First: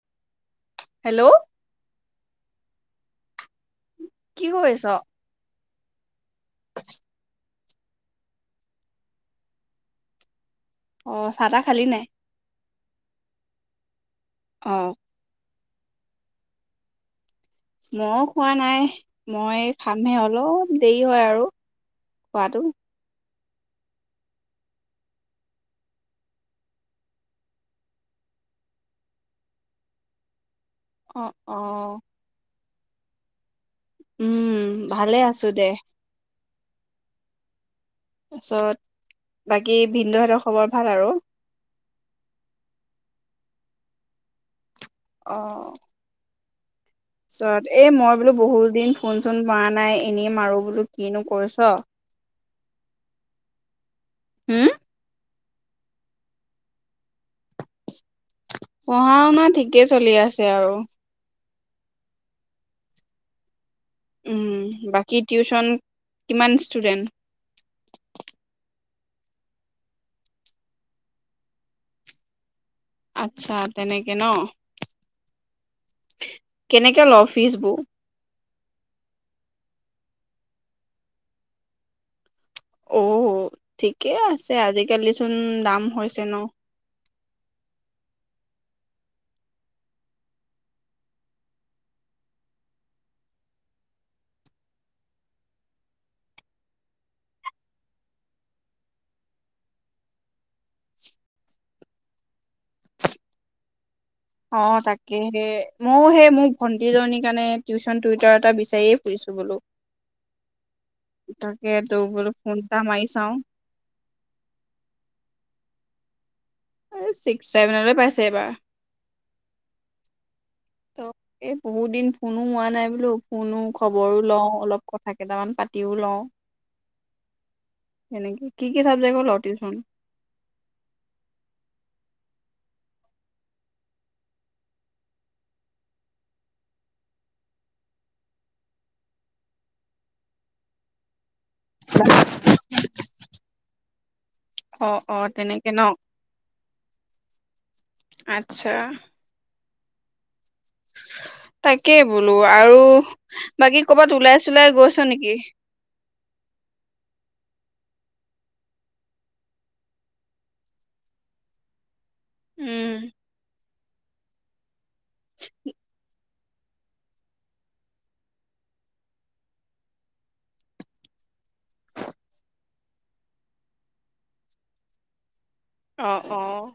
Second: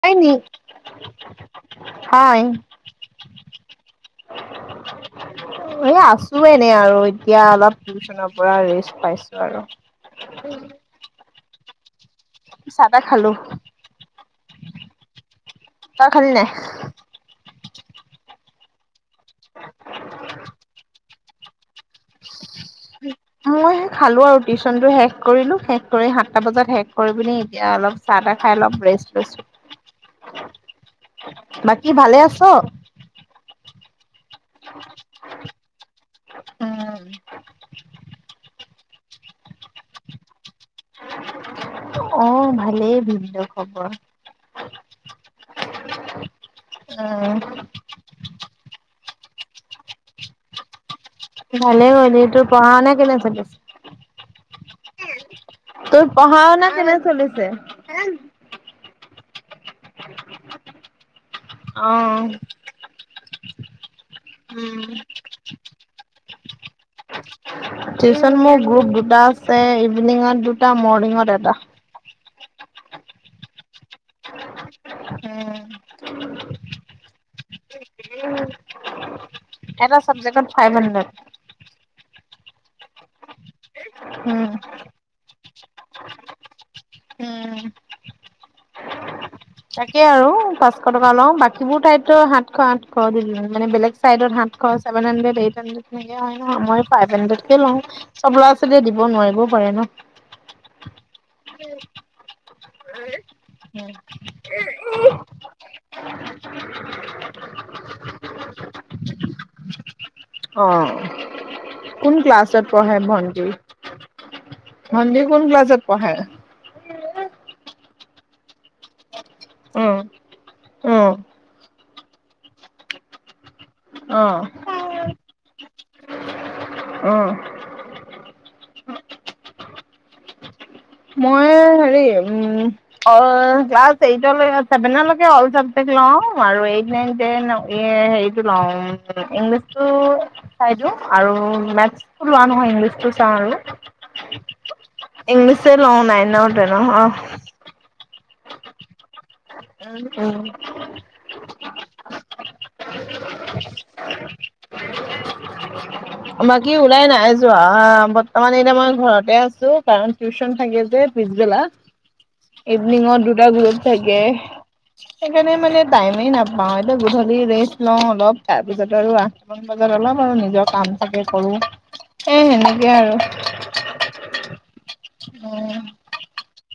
হয়, নি হেল্ল' হয়। কি কৰিছ? এ, আছ ছো, এনে আৰু এতিয়া অলপ টিউচনৰ পৰা ৰেচ পাইছোঁ আৰু। অ', চাহ তাহ খালি নাই? চাহ, তাহ খালোঁ। অ'। তই খালি নাই? মইও খোৱা নাই, মই খামহে অলপ দেৰি হয় আৰু খোৱাটো। মই হে খালো আৰু টিউশচনটো শেষ কৰিলো শেষ কৰি সাতটা বজাত শেষ কৰি পিনি এতিয়া অলপ চাহ তাহ খাই অলপ ৰেষ্ট অ' লৈছোঁ। বাকী অ' ভালে আছ। উম' ভালে আছো দে। তাৰপাছত বাকী ভিনদেউহঁতৰ খবৰ ভাল আৰু। অ' ভালেই ভিনদেউৰ খবৰ অ' উম তাৰপিছত এ মই বোলো বহুত দিন ফোন চোন মৰা নাই এনেই মাৰো বোলো। কিনো কৰিছ? ভালে কৰিলি এইটো পঢ়া- শুনা কেনে চলি আছে হম' তোৰ পঢ়া শুনা কেনে চলিছে? পঢ়া শুনা ঠিকেই চলি আছে আৰু অঁ উম' বাকী টিউচন কিমান ষ্টুডেণ্ট টিউচন মোৰ গ্ৰুপ দুটা আছে ইভিনিঙত দুটা মৰ্ণিঙত এটা আটচ্ছা তেনেকে ন, উম, কেনেকে লৱ ফ্ৰিজবোৰ এটা চাবজেক্টত ফাইভ হাড্ৰেড অ' উ ঠিকে উম, আছে আজিকালি। [unintelligible] দাম হৈছে ন' উম। তাকে আৰু পাঁচশ টকা লওঁ বাকীবোৰ ঠাইতটো সাতশ আঠশ, বেলেগ চাইডত ছেভেন হানড্ৰেদ এইট হানড্ৰেদ নেকি, মই ফাইভ হানড্ৰেদ কে লওঁ, চব ল'ৰা ছোৱালীয়ে দিব নোৱাৰিবও পাৰে ন। অ' তাকেহে মইয়ো সেই মোৰ ভন্টি জনীৰ কাৰণে টিউশচন টুইটাৰ এটা বিচাৰি বিচাৰি ফুৰিছোঁ বোলো। অঁ তাকে তো কোন বোলো ফোন ক্লাছত এটা পঢ়ে মাৰি চাও ভন্টি, ভন্টিৰ কোন ক্লাছত পঢ়ে। এই ছিক্স ছেভেন লৈ পাইছে এইবাৰ। উম [inaudible] ত এই বহুত দিন ফোনো হোৱা নাই বোলো ফোনো খবৰো অ', লওঁ অলপ কথা। কেইটামান পাতিও লওঁ অ'। সনেকে কি কি চাবজেক্ট লওঁ টিউচন। মই হেৰি আল ক্লাছ এইতঅ- চেভেন লৈকে আল চাবজেক্ট লওঁ আৰু এইত নাইন তেন হেৰি টো লওঁ ইংলিছ টো চাই দিও আৰু মোৰ মেটচটো লোৱা নহয় ইংলিচটো [unintelligible] অ', অ', তেনেক [unintelligible] আতচ্ছা। উম, উম। তাকেই বোলো, আৰু বাকী কৰ'বাত ওলাই, চোলাই গৈছ নেকি? তাৰমানে এতিয়া মই ঘৰতে আছোঁ, কাৰণ টিউচন থাকে যে, পিছবেলা উম দিনত দুটা [unintelligible] চাগে সেইকাৰণে মানে টাইমেই নাপাওঁ, এইটো গধূলি ৰেষ্ট লওঁ, অলপ তাৰপিছত আৰু আঠটামান বজাত অলপ আৰু নিজৰ কাম থাকে কৰোঁ এ, সেনেকে আৰু উম অ', অ'।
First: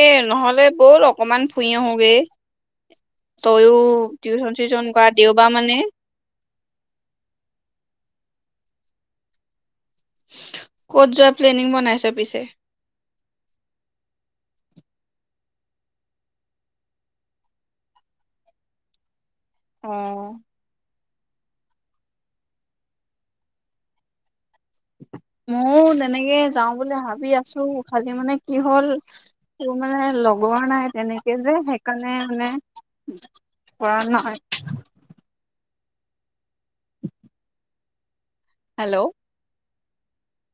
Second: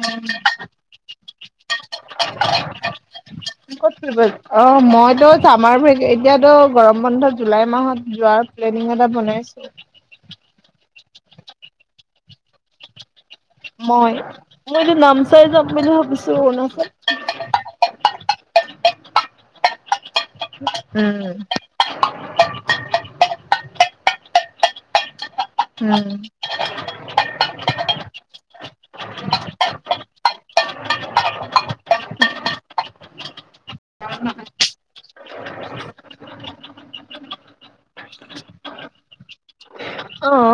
এ, নহ'লে ব'ল অকমান ফুৰি আহোঁগে, তইয়ো ক'ত ফুৰিব টিউচন, অ চিউচন কৰা মইতো দেওঁবাৰ চামাৰ মানে ব্ৰেক এতিয়াতো গৰম বন্ধ জুলাই মাহত যোৱাৰ প্লেনিং এটা বনাইছোঁ। ক'ত যোৱা প্লেনিং বনাইছ পিছে? মই, মই এইটো নামচাই যাম বুলি ভাবিছোঁ অৰুণাচল। অ'। উম। [inaudible] ময়ো তেনেকে উম যাওঁ বুলি ভাবি আছোঁ, খালি মানে কি হ'ল তোৰ মানে লগোৱা নাই তেনেকে যে সেইকাৰণে মানে কৰা নহয়। হেল্ল'। অহ।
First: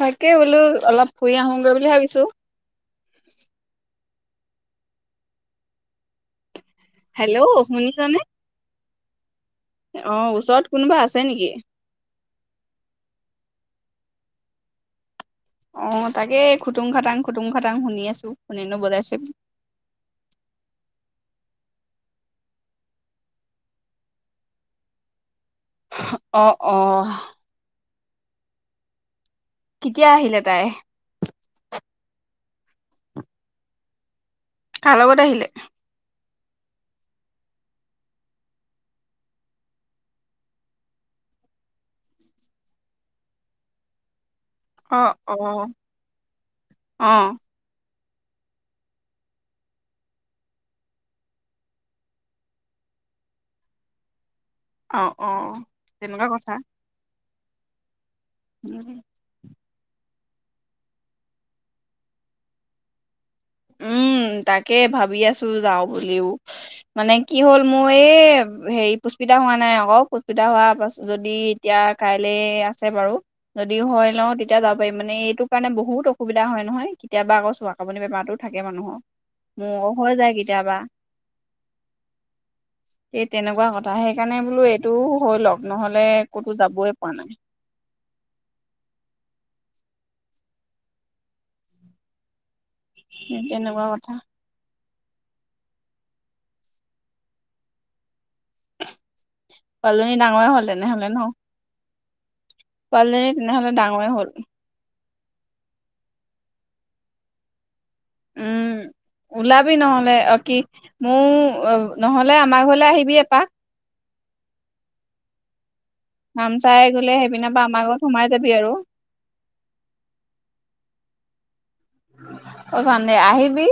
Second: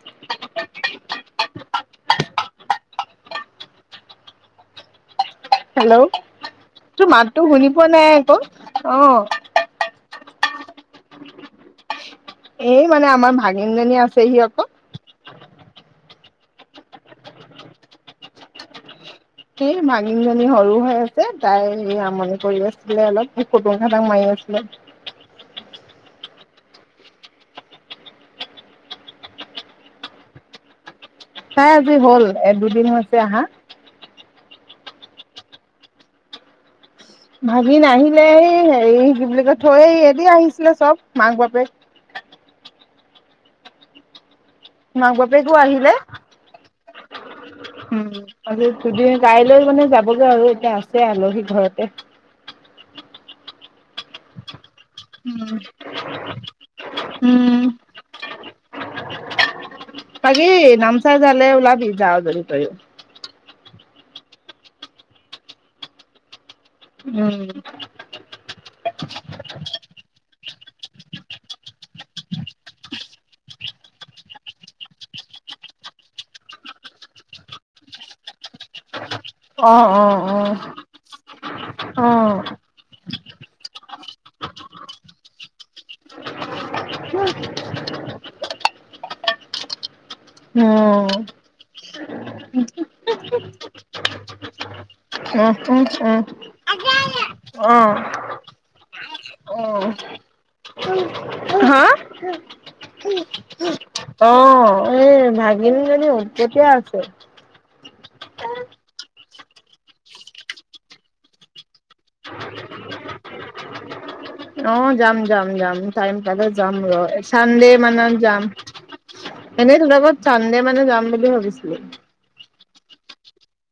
তাকেই বোলো অলপ ফুৰি আহোগৈ বুলি ভাবিছোঁ। হেল্ল'। তোৰ মাতটো হেল্ল' শুনি পোৱা নাই শুনিছানে আকৌ। অ'। অ', ওচৰত কোনোবা আছে নেকি? এই মানে আমাৰ ভাগিনজনী আছেহি অকল। অ', তাকে খুটুং খাটাং, খুটুং খাটাং, শুনি আছোঁ কোনেনো বজাইছে? সেই ভাগিনিজনী সৰু হৈ আছে তাই সে আমনি কৰি আছিলে অলপ খুটুং খাটাং মাৰি আছিলে। অ', অ'। কেতিয়া আহিলে তাই? তাই আজি হ'ল এ দুদিন হৈছে আহা। কাৰ লগত আহিলে? ভাগিন আহিলে, এই হেৰি কি বুলি কয় থৈ এদি আহিছিলে চব মাক বাপেক। অ', মাক-বাপেকো অ', আহিলে। অ'। [unintelligible] কাইলৈ মানে যাবগৈ আৰু এতিয়া আছে আলহী ঘৰতে। অ', অ', তেনেকুৱা কথা। উম [inaudible] বাকি নামচাই জালে ওলাবি যাওঁ যদি তইয়ো। উম, তাকে ভাবি আছো যাওঁ বুলিও। মানে কি উম, হ'ল মোৰ এই হেৰি পুস্পিতা হোৱা নাই আকৌ পুস্পিতা হোৱা পাছত যদি এতিয়া কাইলে আছে বাৰু, যদি হয় লও তেতিয়া যাব পাৰিম মানে এইটো কাৰণে বহুত অসুবিধা হয় নহয় কেতিয়াবা আকৌ চোৱাকুনি বেমাৰতোত। থাকে মানুহৰ। অ অ অ, কেতিয়াবা। অ। এ তেনেকুৱা কথা সেইকাৰণে বোলো এইটো হৈ লওক নহলে ক'তো যাবই পোৱা নাই। উম। তেনেকুৱা কথা। [inaudible] অ পোৱালজনী ডাঙৰে হ'ল তেনেহলে ন। হা। পুৱালিজনি তেনেহ'লে ডাঙ অ এ ভাগিন জানীও কেতিয়া আছে। উম ওলাবি নহলে অ-কি মোৰ আ-নহলে আমাৰ ঘৰলে আহিবি এপাক। অ যাম যাম যাম। টাইম পালে যাম নামচাই ৰ, গ'লে সেইপিনৰ পৰা চানডে আমাৰ ঘৰত মানত সোমাই যাম, যাবি আৰু এনেই তোৰ লগত চানডে মানে যাম বুলি ভাবিছিলো। অ চানডে আহিবি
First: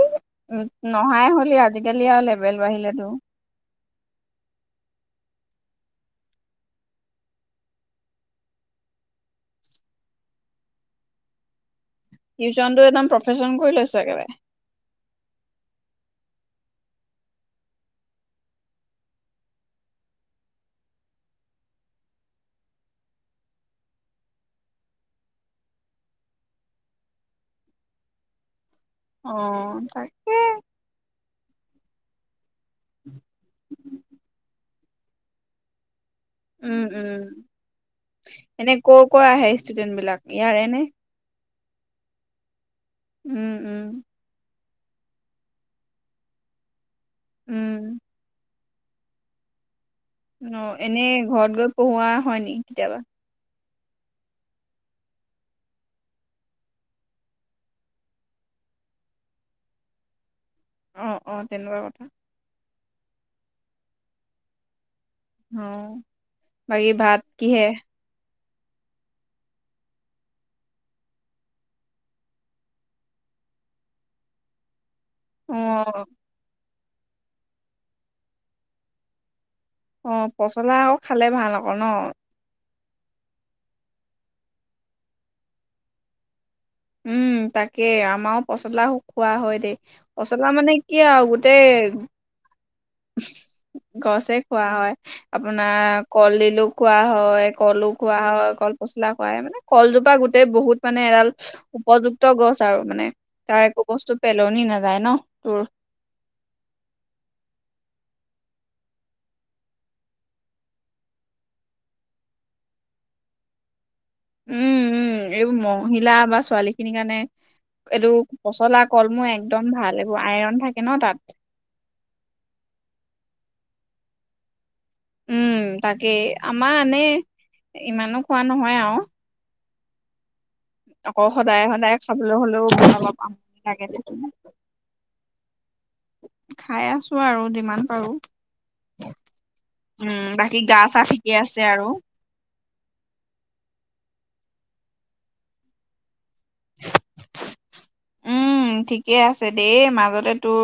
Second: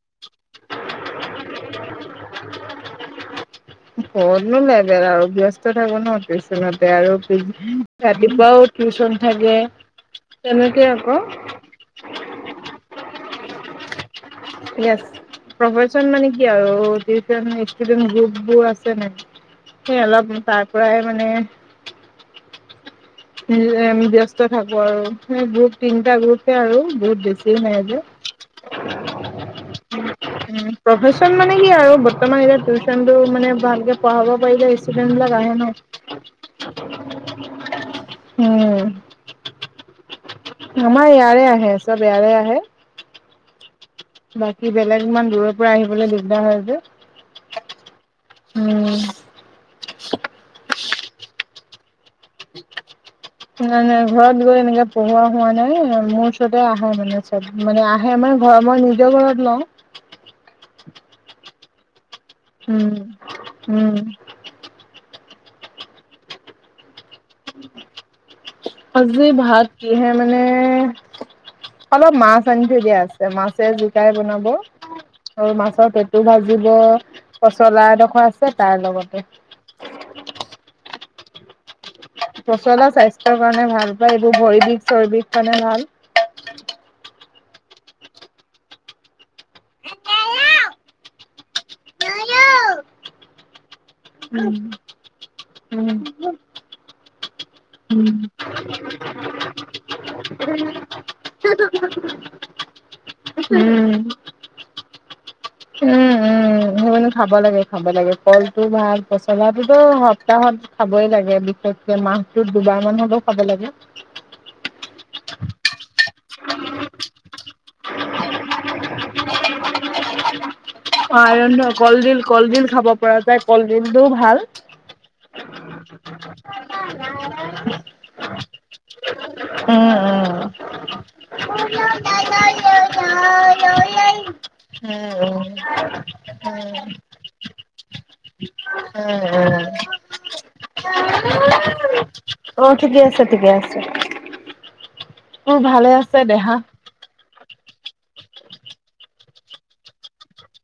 উ নহাই হলে আজিকালি আৰু লেবেল বাঢ়িলে তোৰ। কতনো লেবেল আৰু ব্যস্ত থাকো ন টিউচনতে আৰু ৰাতিপুৱাও টিউচন থাকে, তেনেকে আকৌ। টিউচনটো একদম প্ৰফেশচন কৰি লৈছো একেবাৰে। এছ, প্ৰফচন মানে কি আৰু টিউচন ষ্টুডেন্ট গ্ৰুপবোৰ আছে ন, সেই অলপ তাৰ পৰাই মানে। ব্যস্ত থাকো আৰু গ্ৰুপ তিনিটা গ্ৰুপে আৰু বহুত বেছি নাই যে। অ তাকে। উম, প্ৰফেচন মানে কি আৰু বৰ্তমান টিউচন টো মানে ভালেকে পঢ়াব পাৰিলেই আহে ন। [unintelligible] উম, উম, এনে কৰ কৰ আহে ষ্টুডেন্ট বিলাক, ইয়াৰে নে। আমাৰ ইয়াৰে আহে ইয়াৰে আহে। উম উম। বাকি বেলেগ ইমান দূৰৰ পৰা আহিবলৈ দিগদাৰ হয় যে। উম, উম। অ এনেই ঘৰত গৈ পঢ়োৱা হয় নি কেতিয়াবা। নাই নাই ঘৰত গৈ এনেকে পঢ়োৱা হোৱা নাই মোৰ ওচৰতে আহে মানে চব মানে আহে মমাৰ ঘৰ মই নিজৰ ঘৰত লওঁ। অ অ তেনেকুৱা কথা। উম উম। অ, বাকী ভাত কিহে? আজি ভাত কিহে মানে অলপ মাছ আনি থৈ দিয়া আছে মাছে জিকাই বনাব। আৰু মাছৰ অ, পেটু ভাজিব। পচলা এদখৰ আছে, তাৰ লগতে। অ' পচলা আও খালে ভাল আকৌ ন? পচলা স্বাস্থ্যৰ কাৰণে ভাল পায়, এইবোৰ ভৰিবিষ চৰিবিষ কাৰণে ভাল। উম, তাকে, আমাৰো পচলা খোৱা হয় দেই। উম পচলা মানে কি আৰু গোটেই গছে উম খোৱা হয়, উম আপোনাৰ কলডিলো খোৱা হয় কলো উম খোৱা হয়, কল পচলা খোৱা এ মানে কলজোপা গোটেই বহুত মানে এডাল উপযুক্ত গছ আৰু মানে, তাৰ একো উম বস্তু পেলনি নাযায় ন তোৰ [unintelligible] খাব লাগে, খাব লাগে, কলটো ভাল, পচলাটোতো সপ্তাহত খাবই লাগে। বিশেষকৈ মাহটোত দুবাৰ মান হলেও খাব লাগে। উম, উম, এইবোৰ মহিলা বা ছোৱালী খিনিৰ কাৰণে এইটো পচলা, কলমৌ একদম ভাল, এইবোৰ আইৰন থাক অ, আইৰন, কলডিল, কলডিল খাব পৰা যায়। কলডিলটোও ভাল উম, তাকে আমাৰ আনেই। ইমানো খোৱা নহয় আৰু। উম, উম। আকৌ উম সদায়, সদায় খাবলৈ হ'লেও [unintelligible] খাই আছোঁ আৰু যিমান পাৰোঁ উম, উম। কি গা, চা ঠিকে উম আছ অ', ঠিকে আছে, ঠিকে আছে। তোৰ ভালে আছে দেহা? [inaudible] উম, ঠিকে আছে দেই মাজতে তোৰ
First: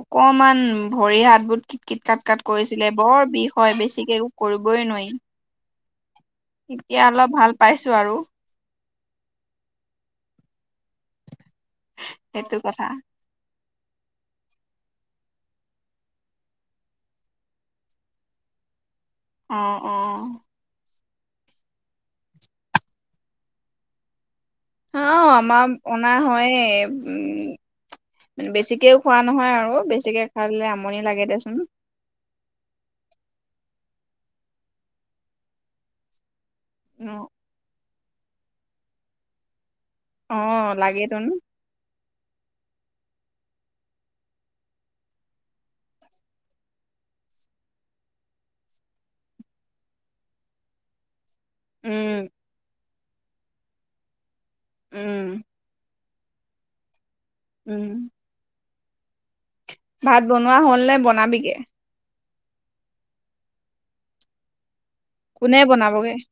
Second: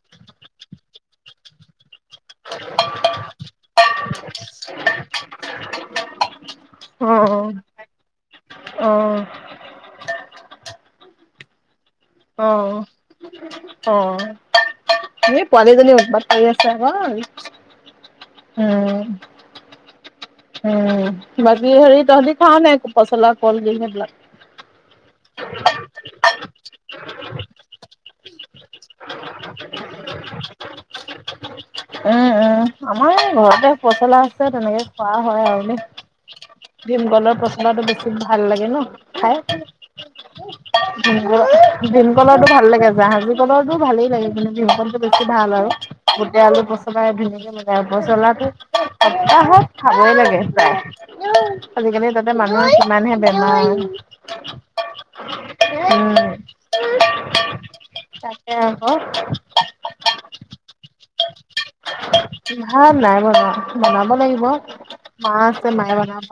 অকমান ভৰি, হাতবোৰ কিত, কিত কাট, কাট কৰিছিলে বৰ বিষ হয়, বেছিকে একো কৰিবই নোৱাৰি। এতিয়া অ অলপ ভাল পাইছোঁ আৰু। অ অ অ সেইটো কথা। এ, পোৱালিজনী উৎপাত কৰি আছে আকৌ, উম। অ', অ'। উম বাকী হেৰি তহঁতি খাৱ নাই পচলা, কলডিল সেইবিলাক? অ', আমাৰ অনা হয়ে উম, বেছিকেও খোৱা নহয়, আৰু বেছিকে খালে আমনি লাগে দেচোন। উম উম আমাৰ ঘৰতে পচলা আছে, তেনেকে খোৱা হয় আৰু। ভীম অ কলৰ পচলাটো বেছি ভাল লাগে ন' খাই? অ লাগেতোন [unintelligible] কলৰটো ভাল লাগে, জাহাজী কলৰটো ভালেই লাগে, কিন্তু ভীম কলটো বেছি ভাল আৰু গোটেই আলু পচলা ধুনীয়াকে [unintelligible] পচলাটো সপ্তাহত খাবই লাগে প্ৰায়। এ আজিকালি উম তাতে মানুহে মানহে বেমাৰ। উম। হয়। উম। তাকে আকৌ। ভাত বনোৱা হ'ল নে বনাবিগে? ভাত নাই বনোৱা, বনাব লাগিব। মা কোনে আছে মায়ে বনাবগে বনাব।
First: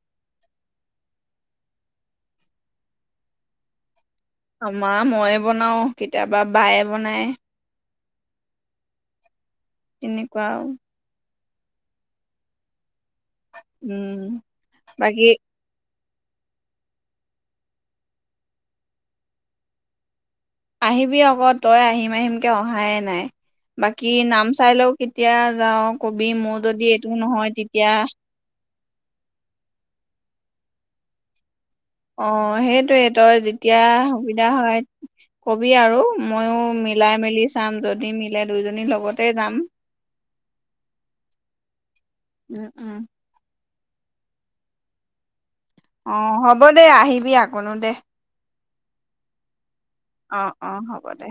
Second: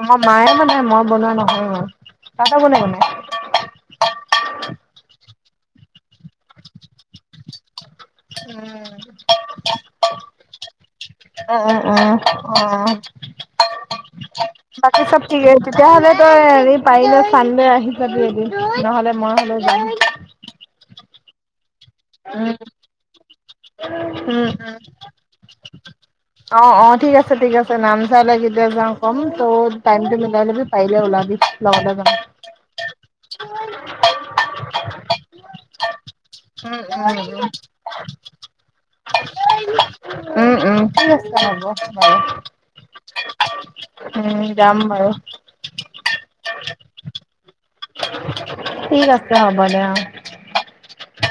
আমাৰ মায়ে বনাই মই বনোৱা নহয়, তহঁতৰ কোনে বনাই? অ', মা ময়ে বনাওঁ কেতিয়াবা বায়ে বনায়। উম। তেনে কওঁ অ', অ', অ', অ'। উম বাকী চব ঠিক আছে, তেতিয়াহ'লে তই হেৰি পাৰিলে চান দে আহি চাবি এদিন নহ'লে মই হলেওঁ যাম। আহিবি আগত তই আহিম, আহিম উম, কে উম, অহায়ে নাই, বাকী নাম উম, চাই লওঁ কেতিয়া যাওঁ, ক'বি মোৰ অ', যদি অ', এইটো নহয় তেতিয়া কমটো টাইম টো মিলাই ল'বি পাৰিলে ওলাবি। লগতে যাম। অ', সেইটোৱে। তই যেতিয়া সুবিধা হয় ক'বি আৰু। ময়ো উম, মিলাই উম, মেলি উম, চাম, যদি মিল লে দুইজনীৰ লগতে যাম। উম, উম, ঠিক আছে, হ'ব। বাৰু। উম, উম। উম, যাম বাৰু। অ', হ'ব দে আহিবি আকনো দে। ঠিক আছে, হ'ব দে, অ'। অ', অ', হ'ব দে।